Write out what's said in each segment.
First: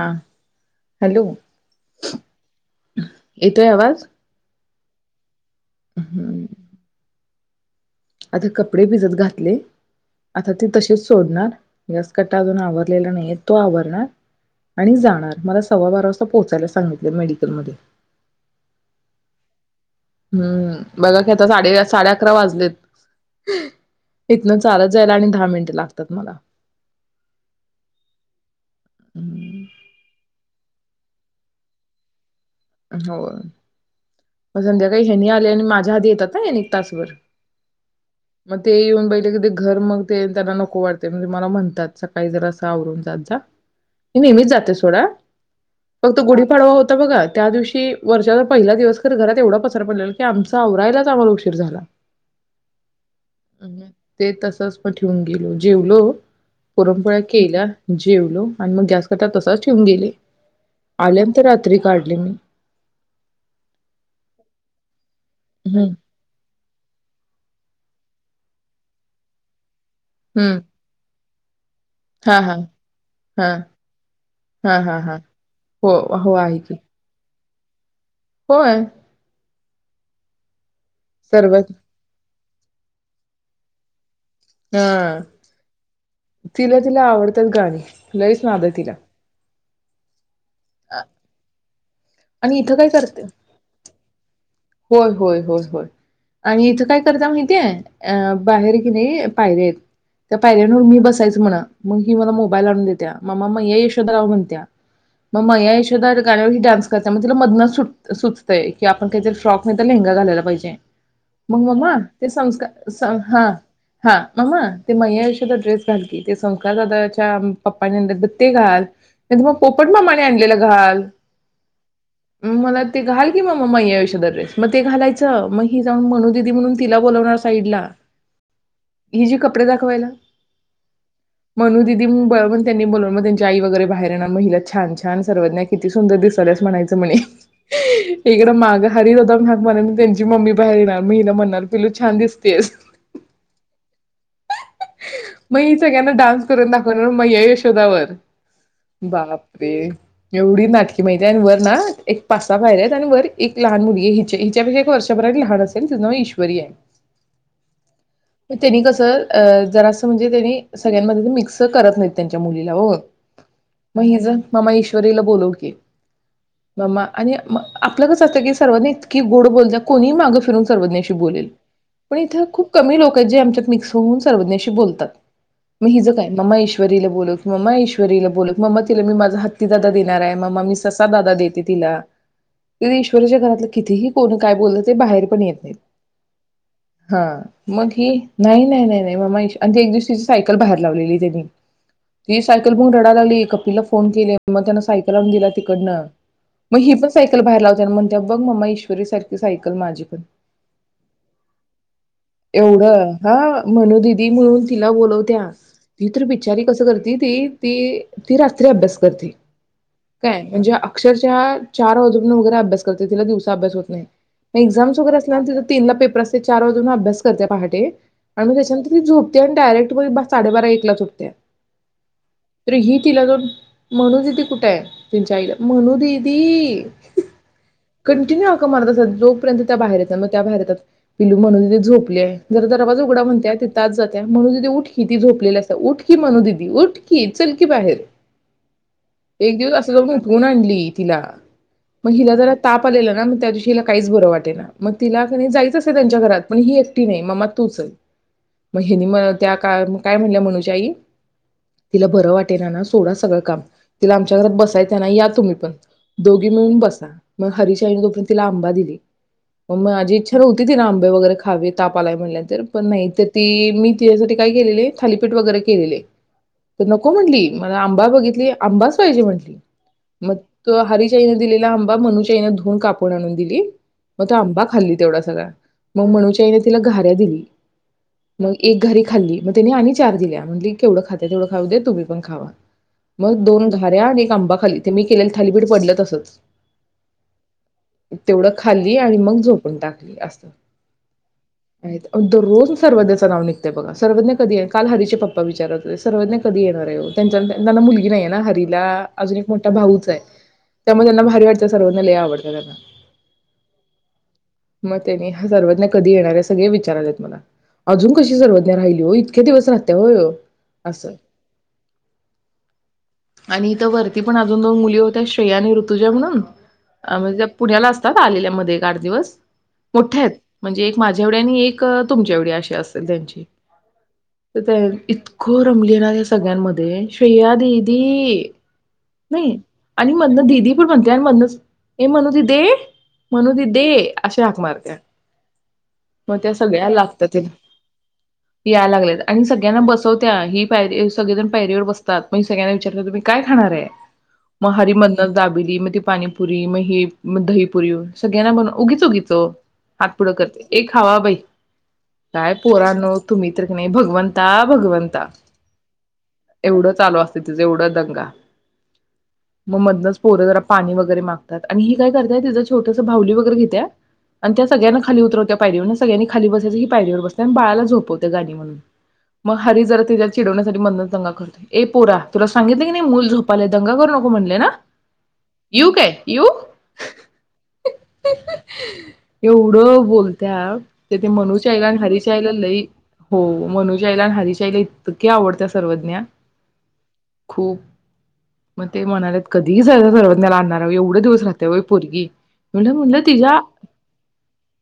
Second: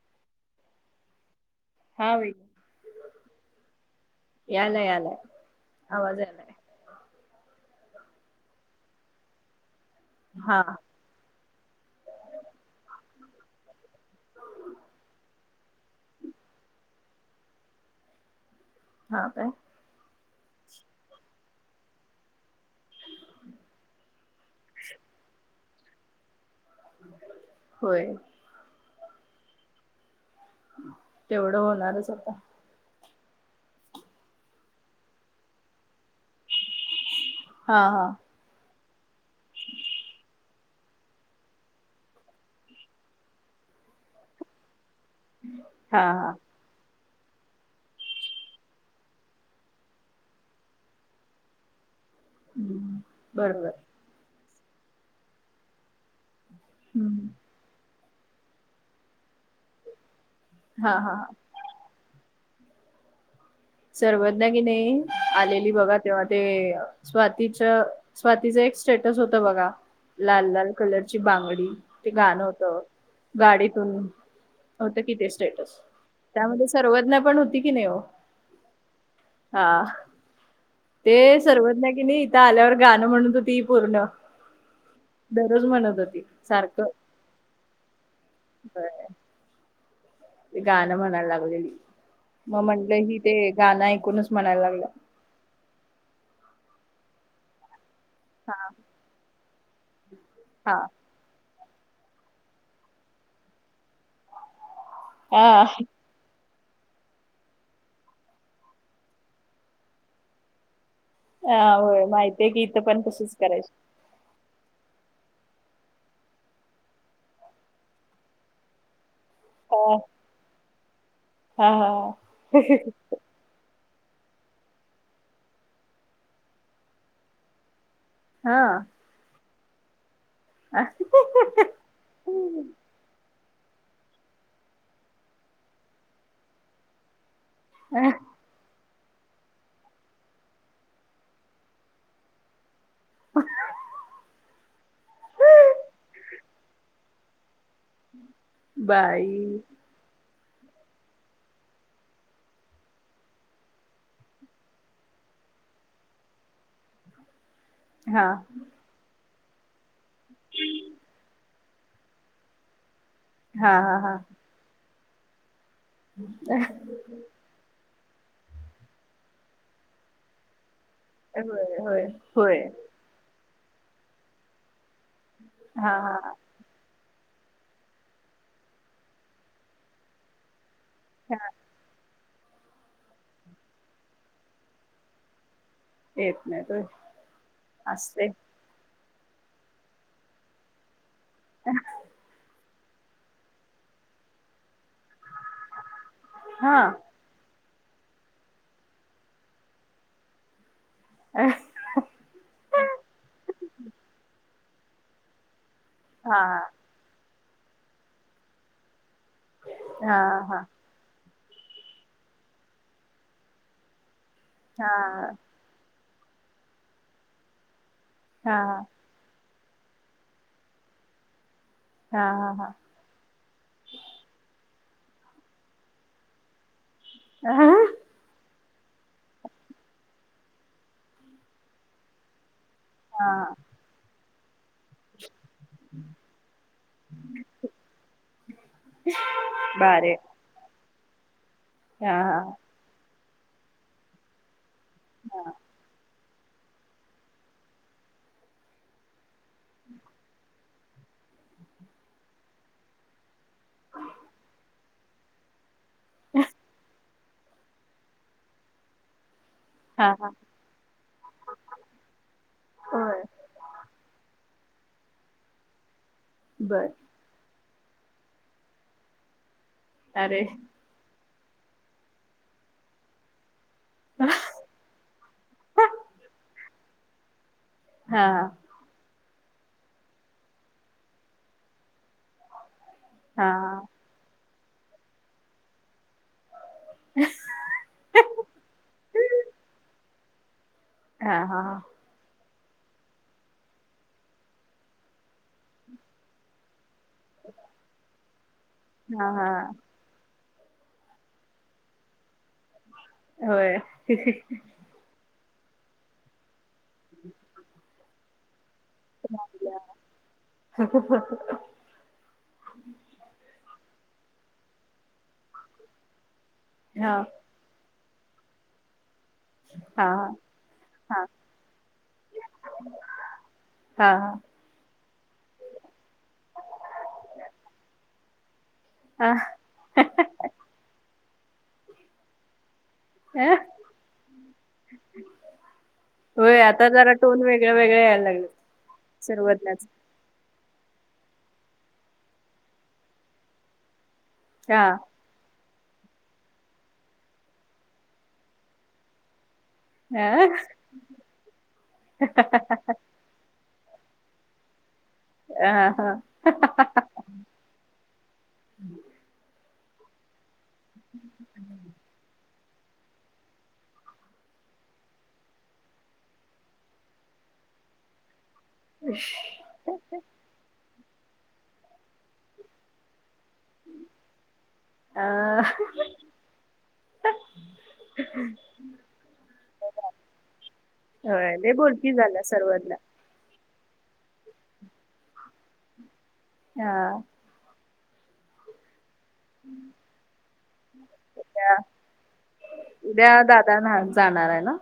हा हॅलो हा बाई येतोय आवाज यालाय यालाय. आवाज यायलाय. आधी कपडे भिजत घातले. आता हा ते तसेच सोडणार. गॅस कट्टा अजून आवरलेला नाही तो आवरणार. आणी जाणार मला सव्वा बारा वाजता पोचायला सांगीतल. त्या मेडिकलमध्ये हा काय? हम्म बघा कि आता साडे अ साडे अकरा वाजलेत. इथन चालत जायला आणी दहा मिनटं लाग भितात मला होय हम्म तेवढं होणारचं आता, होय मग संध्याकाळी ह्यांनी आले आणी माझ्या आधी येतात हा ह्यांनी एक तासभर. हा हा मग ते येऊन बघितलं कि ते घर मग ते त्यांना नको वाटतंय म ते मला म्हणतात सकाळी जरासं आवरून जात जा मी नेहमीच जाते सो सोडा हा फक्त हा गुढीपाडवा होत तर बघा. त्यादिवशी वर्षाचा पाहिला दिवस खर घरात एवढा पसारा पडलेला कि आमचं आवरायलाच आम्हाला उशीर झाला बर बर तसं प ठेवून गेलो जेवलो. पुरणपोळ्या हम्म केल्या. जेवलो आण मग गॅस कट्टा तसाच ठेवून गेले. हा हा हा आल्यानंतर रात्री काढ. हम्म सर्वज्ञा कि नाई आलेली हम्म बघा तेव्हा ते स्वाती... तिचं स्वाती च एक स्टेटस होत बघा... लाल हम्म लाल कलर..... ची बांगडी...... ते हा गाण हा होत हा गाडीतून हा हा होत की हा ते स्टेटस हो हो आहे त्यामध्ये की सर्वज्ञा पण होती. की नाही ओ.... होय हा ते सर्वात सर्वज्ञा की नाही... ईथ आल्यावर गाण म्हणत होती पूर्ण. हा दररोज म्हणत होती तिला सारखं तिला आवडतात गाणी लईच नाद ये तिला. गाण आ म्हणायला लागलेली आणि म इथं काय म्हटलं हि करते ते गाण ऐकून च म्हणायला लागले...... होय होय होय होय. आणि इथे काय करता माहिती ये.... अ हा बाहेर की नाही... पाहिजेत त्या हा पायऱ्यावर मी बसायचं म्हण.... मग ती मोबाईल आणून देतीया मम्मा मैया यशोदा लाव म्हणतीया. म मैंया हा यशोदा गाण्यावर ही.... डान्स करतिया मग तिला मधन च सूट सुचतंय की आपण कायतरी..... टॉप नाही तर लेंहेगा घालायला पाहिजे. म हा मम्मा होय ते माहितीय की इथं संस्कार पण तसच संस्का ह करायच. हा मम्मा. ते मैया यशोदा ड्रेस घाल की ते संस्कार दादा च्या पप्पांनी आणलं ब ते घाल. ते पोपट मामाने आणलेला..... घाल. हा हा मला ते घाल की मम्मा मेंया.... [unintelligible] ड्रेस मग ते घालायचं मग हि जाऊन मनू ददी म्हणून तिला बोलावणार साईड ला...... हा कपडे दाखवायला..... हा मनू दिदी ब म त्यांनी बोलून मग त्यांनी..... आई वगैरे बाहेर येणार म हिला छान छान सर्वज्ञा किती सुंदर दिसायल्यास म्हणायचं म्हणे.. इकडं माग.... हरी ददाम घग म्हणा त्यांची मम्मी बाहेर येणार महिन म्हणणार पिलू छान दिसतेस.... अ ह ह ह ह मग हे सगळ्यांना डान्स करून दाखवत मैय्या यशो शोदावर बाई बापरे एवढी नाटकी माहितीये आणि वर ना एक पाच सहा पायऱ्या आहेत आणि वर एक लहान मुलगीये हिच्या हिच्यापेक्षा एक वर्षभराात लहान असेल तिज नाव ईश्वरी आहे हा म त्येनी कसं अ जरासं म्हणजे त्यांनी सगळ्यांमध्ये मिक्स करत नाहीत त्यांच्या मुलीला ओ हा हा म हा हिज मम्मा इशू परिला बोलव कि मम्मा आणि अ म आपलं कस असतंय की सर्वज्ञा इतकी गोड बोलतीया कोणीही मागं फिरून सर्वज्ञाशी बोलेल होय होय पण इथे होय खूप कमी लोक आहेत जी आमच्यात मिक्स होवून सर्वज्ञाशी बोलतात म हा हिज हा काय मम्मा ईश्वरीला बोलवं कि मम्मा ईश्वरीला बोलवं मम्मा तिला मी माझा हत्ती दादा देणारयं मम्मा मी स ससा दादा हा देते तिला तिला ईश्वरीच्या घरातलं कितीही कोण काय बोलु दे बाहेर पण येत नाही येत नाहीत होय हा मग हे असते नाही नाही नाही मम्मा ईश आणि ते एक दिवशी तिची सायकल बाहेर लावलेली त्येंनी मी सांगते तिज बघून रडाय लागली कपिलला फोन केले मग त्यान सायकल आणून दिला तिकडनं हा मग ही पण सायकल बाहेर लाव तर म्हणतिया बघ मम्मा ईश्वरीसारखी सायकल माझी पण हा एवढं हा... दीदी म्हणुन तिला बोलवतीया ती तर हा हा बिचारी कस करती ती ती ती रात्री अभ्यास करती हा काय हा म्हणजे अक्षर त्या चार वाजेपर्यंत वगैरे अभ्यास करते तिला दिवसा अभ्यास होत नाही हा एक्झाम्स वगैरे असल्या आण तिजा तीनला पेपर अस ती चार वाजेपर्यंत अभ्यास करतीया पहाटे आणि हा त्याच्यानंतर ही झोप ती आणि डायरेक्ट बो अ साडे बारा एकलाच उठतीया हा हा तर ही तिला जाऊन मनु दीदी कुठंय? तुमच्या आईला म्हणु दीदी आ कंटिनू तुम्हाला कस, जोपर्यंत त्या बाहेर येत नाही म त्या बाहेर येतात पिलू मनु तिथे झोपलीय जरा जरा पुढ हा म्हणत्यात तीत आत जात मनु दीदी उठ किती झोपलेला असत उठ की मनु दीदी उठ की चल की बाहेर एक दिवस बारे [unintelligible] आणली तिला म हा हिला जरा हा ताप आलेला ना त्यादिवशी हिला काहीच बर वाटेना. म तिला कनी, जायच असत त्यांच्या घरात. पण ही एकटी नाही, ममा तू चल. म हिनी मनत त्या काळ काय म्हणल्या मनू ताई तिला बरं वाटेना ना, सोडा सगळ काम तिला आमच्या घरात बसायचं आहे ना या तुम्ही पण. दोघी मिळून बसा मग हरिच्या आईनी उठून तिला आंबा दिली. म हा माझी हा इच्छा नव्हती तिन आंबे वगैरे खावे ताप आलाय म्हणल्यानंतर नाही त होय. ती मी तियासाठी ताई गेलेले थालीपीठ वैगरे केलेले. त बर नको म्हणली! मला आंबा, बघितली आंबाच पाहिजे म्हंटली. मग अरे तो हरीश त्यानी दिलेला आंबा, मनुच्या आईनी धुवून कापून आणून दिली. म हा तो आंबा खाल्ली तेवढा सगळा मग मनु च्या आईनं तिला घाऱ्या दिली. हा मग एक घरी खाल्ली. मग त्यांनी आणि चार दिल्या म्हणली केवढ खाते तेवढ खाऊदे तुम्ही पण खावा. मग दोन, हा घाऱ्या आणि एक आंबा. ते मी केलेल थालीपीठ पडल तसच. तेवढ खाल्ली आणि मग झोपून टाक. ली असत? हा हा! रोज सर्वज्ञाच नाव निघतय बघा, सर्वज्ञा कधी ये काल हरी चे पप्पा विचारत होते सर्वज्ञा कधी येणार आहे ओ? त्यांच त्यानां मुलगी नाहये ना हरीला अजून एक हा मोठा भाऊच आहे. त्यामुळे त्यांना भारी वाटतं सर्वांना लई आवडत त्यात होय ही ही त्यांनी सर्वज्ञ कधी येणारय सगळे विचार [inaudible] अजून कशी सर्वद राहिली होय इतक्या दिवस हा राहत्या होय ओ असल आणि इथ वरती पण अजून दोन मुली होत्या श्रेया आणि ऋतुजा मनून हा मग त्या पुण्याला अस आत्ताच आलेल्या मध्ये एक आठ दिवस हा मोठ्यायेत म्हणजे एक हा माझ्या एवढी आणि एक त तुमच्या एवढी अशी असेेल त्यांची हा तर त्या ईतकं रमलीये ना त्या सगळ्यांमध्ये श्रेया दीदी हा अ नाही अन् मधन दीदी पण मन ते आणि मधनच ये मनू दीदे मनू दीदी अशी हाक मारते मग होय त्यास आता द्या जरा लागतं टोन तिला वेगळ्या वेगळ्या यायला लागले यालागलेत आणि सगळ्यांना सर्वज्ञाच बसवत्या ही पाही ये सगळेजण पायरीवर बसतात मग सगळ्यांना विचारत तुम्ही काय खाणारे? म हा हारी मधनचं दाबेली म ती पाणीपुरी म ही म दहीपुरी सगळ्यांना बन उगीच उगीच ओ हात अ पुढ करते ये खावा बाई काय पोरांनो तुम्ही मी तर कनाय भगवंता भगवन ता हा हा एवढ चालू असतं तिचं एवढ दंगा मग मधनच पोरं जरा पाणी वगैरे मागत्यात आणि हि काय करत्या तिचं छोटस बाहुली वगैरे घेतिया अन् त्या सगळ्यांना खाली उतरवतिया पायरीवरन सगळ्यांनी खाली बसायचं हि पायरीवर बसते अन् बाळाला झोपवते गाणी म्हणून मग हारी जरा तिजा चिडवण्यासाठी मधनच दंगा करतो ये पोरा तुला सांगितलं की नाही मूल झोप मले दंगा करू नको म्हणल्या ना, अ येऊ काय येऊ एवढं बोलत्या. ती होय मनूच्या लय आईला न बोलकी हारीच्या झाल्या आईला लई सर्वज्ञ हो मनूच्या आईला न हारीच्या आईला इतकी आवडते सर्वज्ञा हा खूप हे मनाल्यात कधी सर सर्वज्ञाला आणनार एवढे दिवस राहत्या उद्या होय पोरगी मनल मनल उद्या तिझा दादा ना जाणार आहे ना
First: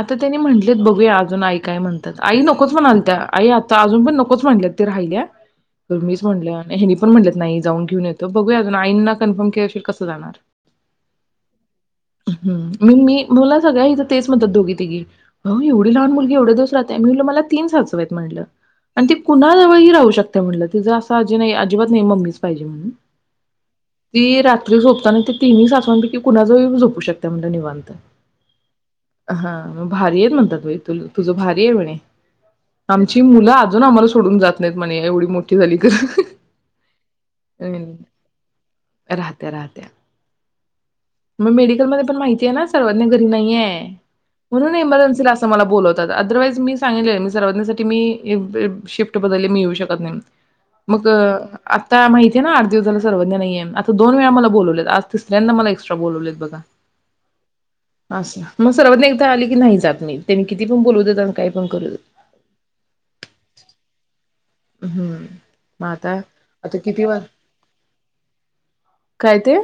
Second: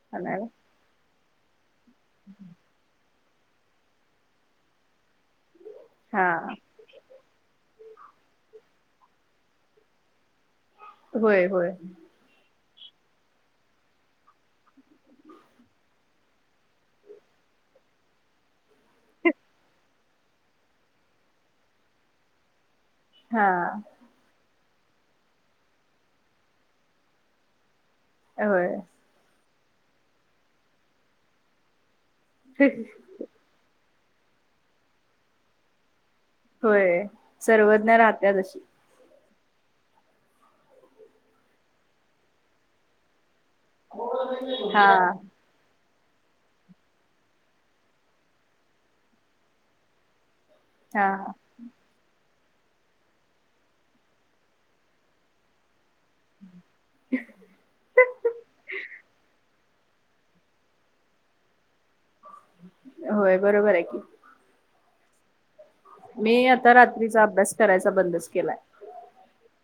आता त्यांनी आणायला म्हन बघूया अजून आई काय म्हणत्यात आई नकोच मनालत्या आई आता अजून पण नकोच म्ंटल्यात ती राहिल्या मम्मीच हा म्हंटल्या हेनी पण म्हंटलेत नाही जावून घेवून येतो बघुया अजून आईंना कन्फर्म केल्याशिवाय कस जाणार? होय होय हं मग मी मला सगळ्या इथ तेच म्हणतात दोघी तिघी अहो एवढी लहान मुलगी एवढे दिवस राहतीया मी म्हटलं मला तीन सासू आहेत म्हटलं आणि ती कुणाजवळ ही राहू शक त्या म्हंटल तीच अस अजी नाही अजिबात नाही मम्मीच पाहिजे म्हणून हां आ जी झोपताना ती तीनही सासवांपैकी कोणाजवळही झोपू शकतिया म्हटल निवांत ए व्हय हां भारीएत अस म्हणतात बाई तूल तुझ भारी आहे म्हणे. आमची मुलं अजून आम्हाला सोडून सोडून जात नाहीत म्हने एवढी मोठी झाली ग हह होय सर्वज्ञा राहतीया तशी. राहत्या राहतिया मग मेडिकल मध्ये पण माहित आहे ना सर्वज्ञा घरी नाही. हे हाय म्हणून हा इमर्जेन्सी मला बोलवतात आदर वाईज मी सांगितले आहे. सर्वज्ञा साठी मी शिफ्ट बदलली मी येवू शकत नाही. हा मग अ आता माहित नाही. ते ना आठ दिवस झाले सर्वज्ञा नाहीय आता दोन वेळा मला बोलवलेत आज तिसऱ्यांदा मला एक आज एक्स्ट्रा बोलवलेत बघा आज सर्वज्ञा म इथ आली. की नाही चालत. नी तेनी कितीपण बोलुदेत अन कायपण करुदेत होय बरोबर आहे की, हम मी आता रात्रीचा अभ्यास करायचा बंदच केलाय. काय ते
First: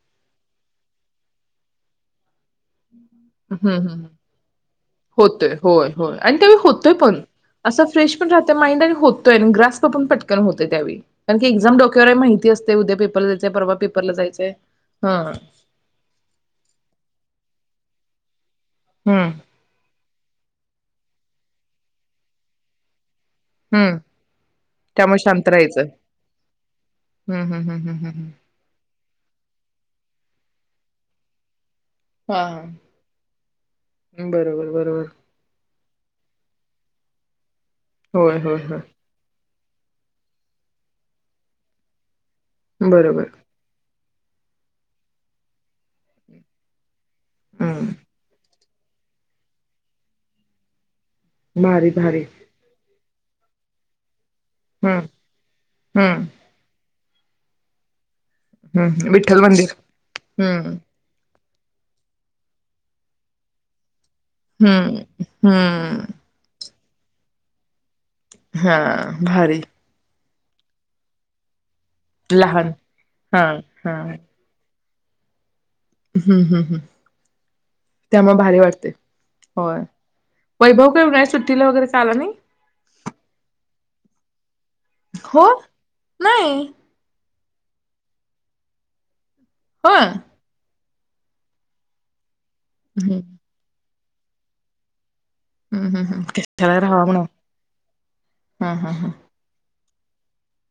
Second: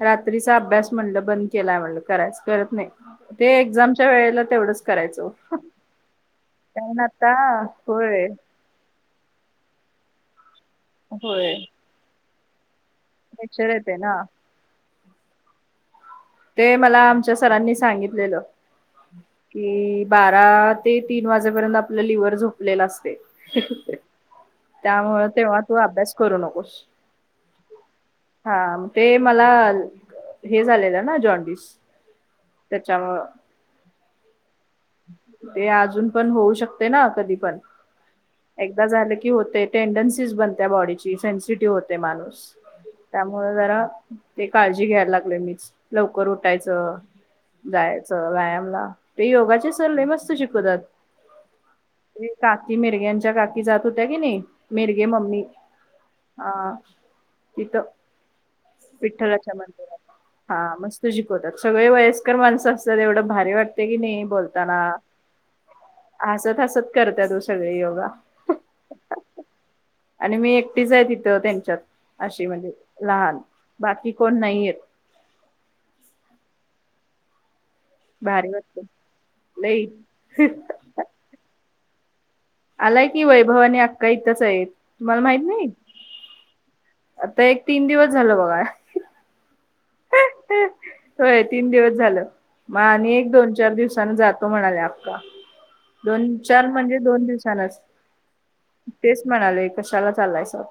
रात्रीचा अभ्यास म्हटलं बंद केलाय म्हणल करायचा करत नाही. ते हु हम् एक्झामच्या वेळेला तेवढंच करायचो होतय होय होय आणि त्यावेळी होतय कारण पण आता अस फ्रेश होय पण राहतय माईंड आणि ग्रास्प उठून पटकन होतय ते त्यावेळी कारण की होय एक्साम डोक्यावर आहे माहित तेच ते उद्या पेपर ला जायचंय लेक्चर परवा येते पेपर ला ना जायचय हां ते मला आमच्या सरांनी सांगितलेलं हं, की बारात ते तीन, वाजेपर्यंत आपल लिव्हर झोपलेल असतय. हं [unintelligible] त्यामुळे त्यामुळ शांत तेव्हा तू राहायचं. अभ्यास करू नकोस हं, हं, हं, हं, हं, हं. हा ते मला हे झालेल ना? जाॅंडीस हां त्याच्यामुळ बरोबर, बरोबर. ते अजून पण होऊ, शकते ना कधीपण. होय, होय, होय. एकदा झाल की होतय टेंडन्सीस, बनत्या बॉडीची सेन्सिटिव्ह होतय माणूस. बरोबर. त्यामुळ जरा ते काळजी घ्यायला लागले मीच लवकर उठायचं हं जायच व्यायामला ते योगाचे सर लय मस्त शिकवतात भारी, भारी. ती काकी मिरग्यांची त्या काकी, जात होत्या की नाई. हं, मिरगे मम्मी हं, आ तिथ हं विठ्ठल मंदिर हा हं [unintelligible] सगळे वयस्कर माणस असतात एवढ भारी वाटाय की नाय हं हं करत्यातच सगळे योगा हां भारी आणि मी एकटीच आहे तिथ त्यांच्यात अशी, म्हणजे लहान. लहान. हां, बाकी कोण नायेत हुं हुं हुं त्यामुळे भारी भाडे वाटत वाढते होय लई वैभव काय उन्हाळ्या सुट्टीला वगैरे [unintelligible] आलाय की वैभव आणि अक्का इथंच आहेत तुम्हाला माहित हो नाही! ते एक तीन दिवस झाल बघा हो व्हय तीन दिवस झाल म आणि एक दोन चार दिवस [unintelligible] जातो म्हणाल्या अक्का हम्म हम्म हम्म दोन चार कशाला म्हणजे राहावा दोन म्हणावं दिवसांच हा हा हा. तेच म्हणाले. कशाला चालायसा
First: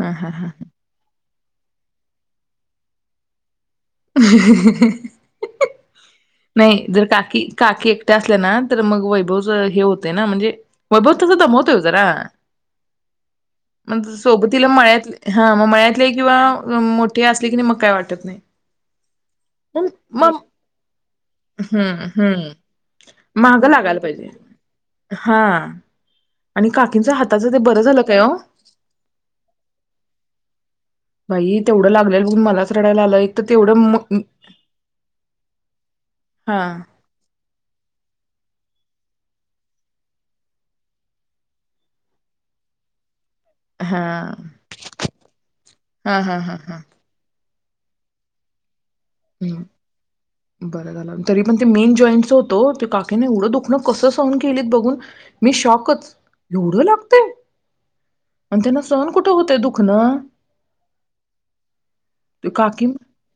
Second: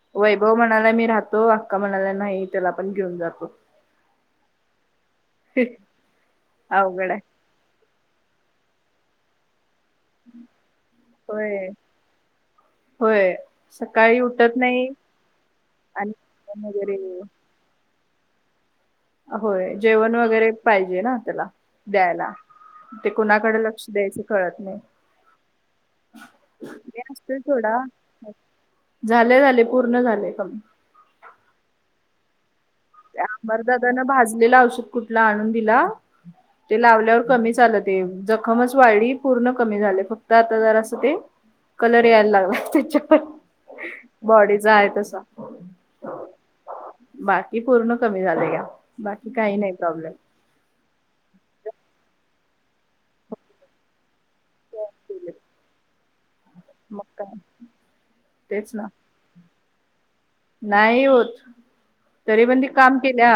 हा हा हा वैभव म्हणालाय मी रात तो आक्का म्हणाल्या नाही त्याला पण घेऊन जा [inaudible] रिकामा ऑडिओ [inaudible] नाही जर अवघड आहे काकी काकी एकट्या असल्या ना नंतर मग वैभव जोय हे होतय ना म्हणजे वैभव तसं होय कमवतोय वो जरा होय मग सकाळी उठत सोबतीला नाही मळयातले हा मग मळयातले आणि जेवण वगैरे मोठे असले की काय वाटतं ठत नाही होय जेवण मग वगैरे पाहिजे ना? [unintelligible] हम्म द्यायला हम्म ते कुणाकडं महाग लक्ष लागायला द्यायचं पाहिजे. कळत नाही. हा आणि ते काकींच असतय हाताचं ते सोडा बरं झालं काय ओ झालंय, झालंय पुर्ण झालंय काम. बाई तेवढं लागलेलं मलाच रडायला आलं एक तर अमर तेवढं दादान मग भाजलेलं औषध कुठलं आणून दिला. हा ते लावल्यावर कमी झालं ते जखमच वाळली पुर्ण कमी झालंय फक्त आता जरासं ते कलर यायला लागलाय त्याच्यावर हा बाॅडी चा आहे तसा हा हा हा हा बाय ते पुर्ण कमी झालंय या नाही प्रॉब्लेम हम्म बर झालं तरी पण ते मेन जाॅइंटच तो काकी न एवढ दुखणं कसं सहन केलीत बघून मी शाॅकच. एवढं मग लागतंय? काय पण तेच त्यांना ना सहन कुठं होत ते दुखणं नाही होत तरी ते पण ती काकी काम केल्या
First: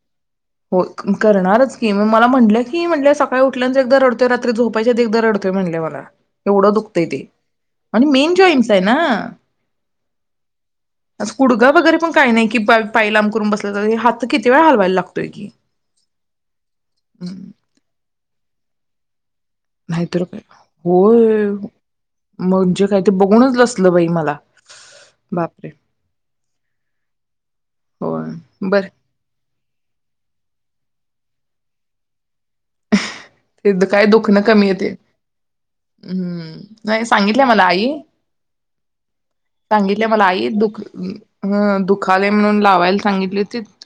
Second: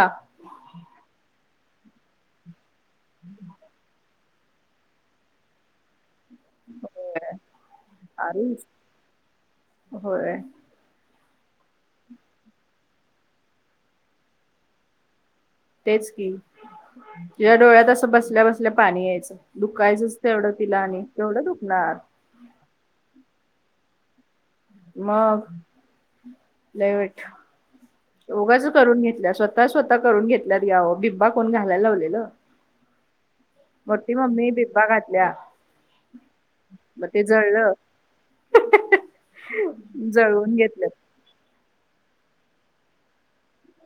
हो करणारच की म मला म्हनलंय की म्हटलं सकाळी उठल्या नंतर एकदम रड तो रात्री झोपायच्या आधी एकदा रडतोय म्हणली मला एवढं दुखतंय होय ते आणि मेन अरे जाॅइंटच आहे ना होय अस कुडघळ वैगरे पण काय नाही की पाय लांब करून बसल तर हात किती वेळा हलवायचं. [unintelligible] तेच की हम्म. तिच्या डोळ्यात असं बसल्या, बसल्या पाणी याय [unintelligible] नाही तर काय होय दुखणार म्हणजे काय ते ब म्हणूनच लसलं बाई मला. मग बापरे लय वाईट. होय उगाज बर करून घेतल्या स्वतः स्वतः करून घेतल्या ती अहो बिब्बा कोन घालाल लावलेल तेज काय दुखन कमी बिब्बा येतेय घातल्या अम्म नाय मग ते सांगीतलय मला जळलं आई सांगीतले मला आई जळवून दुख घेतलं अ दुख खाली म्हणून लावायला सांगीतली होतीत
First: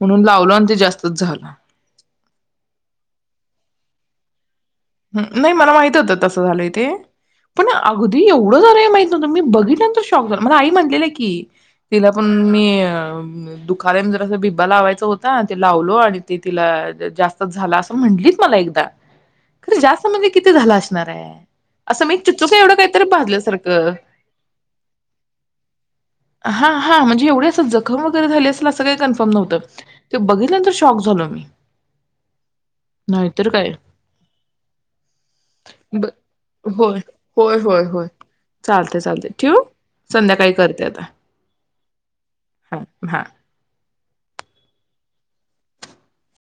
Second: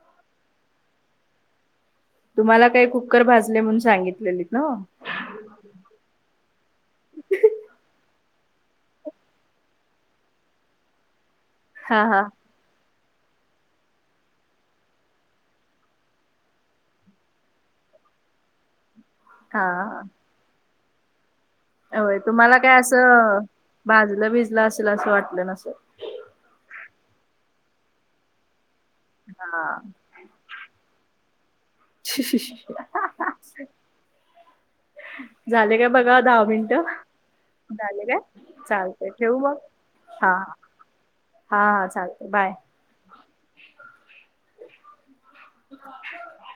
म्हणून लावलो आण ते जास्तीच झाल. तुम्हाला काय कूक्कर भाजले म्हणून सागितलेले नाही मला माहीत होत तस झालय ते पणा हु दि एवढं झालंय हे माहित नव्हत. मी बघितल्या नंतर शॉक झाल मला आई म्हणलेली की हा तील हा पण मी म दुखालंय म्हण जरास बीब्बा लावायचा होता ते लावलो आणि ते तीला जास्तच झाल अस म्हणलीत मला एकदा हा तरी हा. जास्त म्हणजे किती झालास नारे होय तुम्हाला काय अस भाजल भीजल असेल अस वाटल नसल. हा हा म्हणजे एवढ्या सा जखम वगरे झाली असेल असं तसकाही कन्फर्म नव्हत हा ते बघीतल्या नंतर शॉ शॉक झालो मी शी शी शी नाहीतर काय झाले का ब- बघा दहा मिनंट होय होय होय झाले होय काय? चालते चालतय चालते ठेवु मग ठेवू हा संध्याकाळी हा करते आता. हा हा चालतय बाय हां हां [inaudible]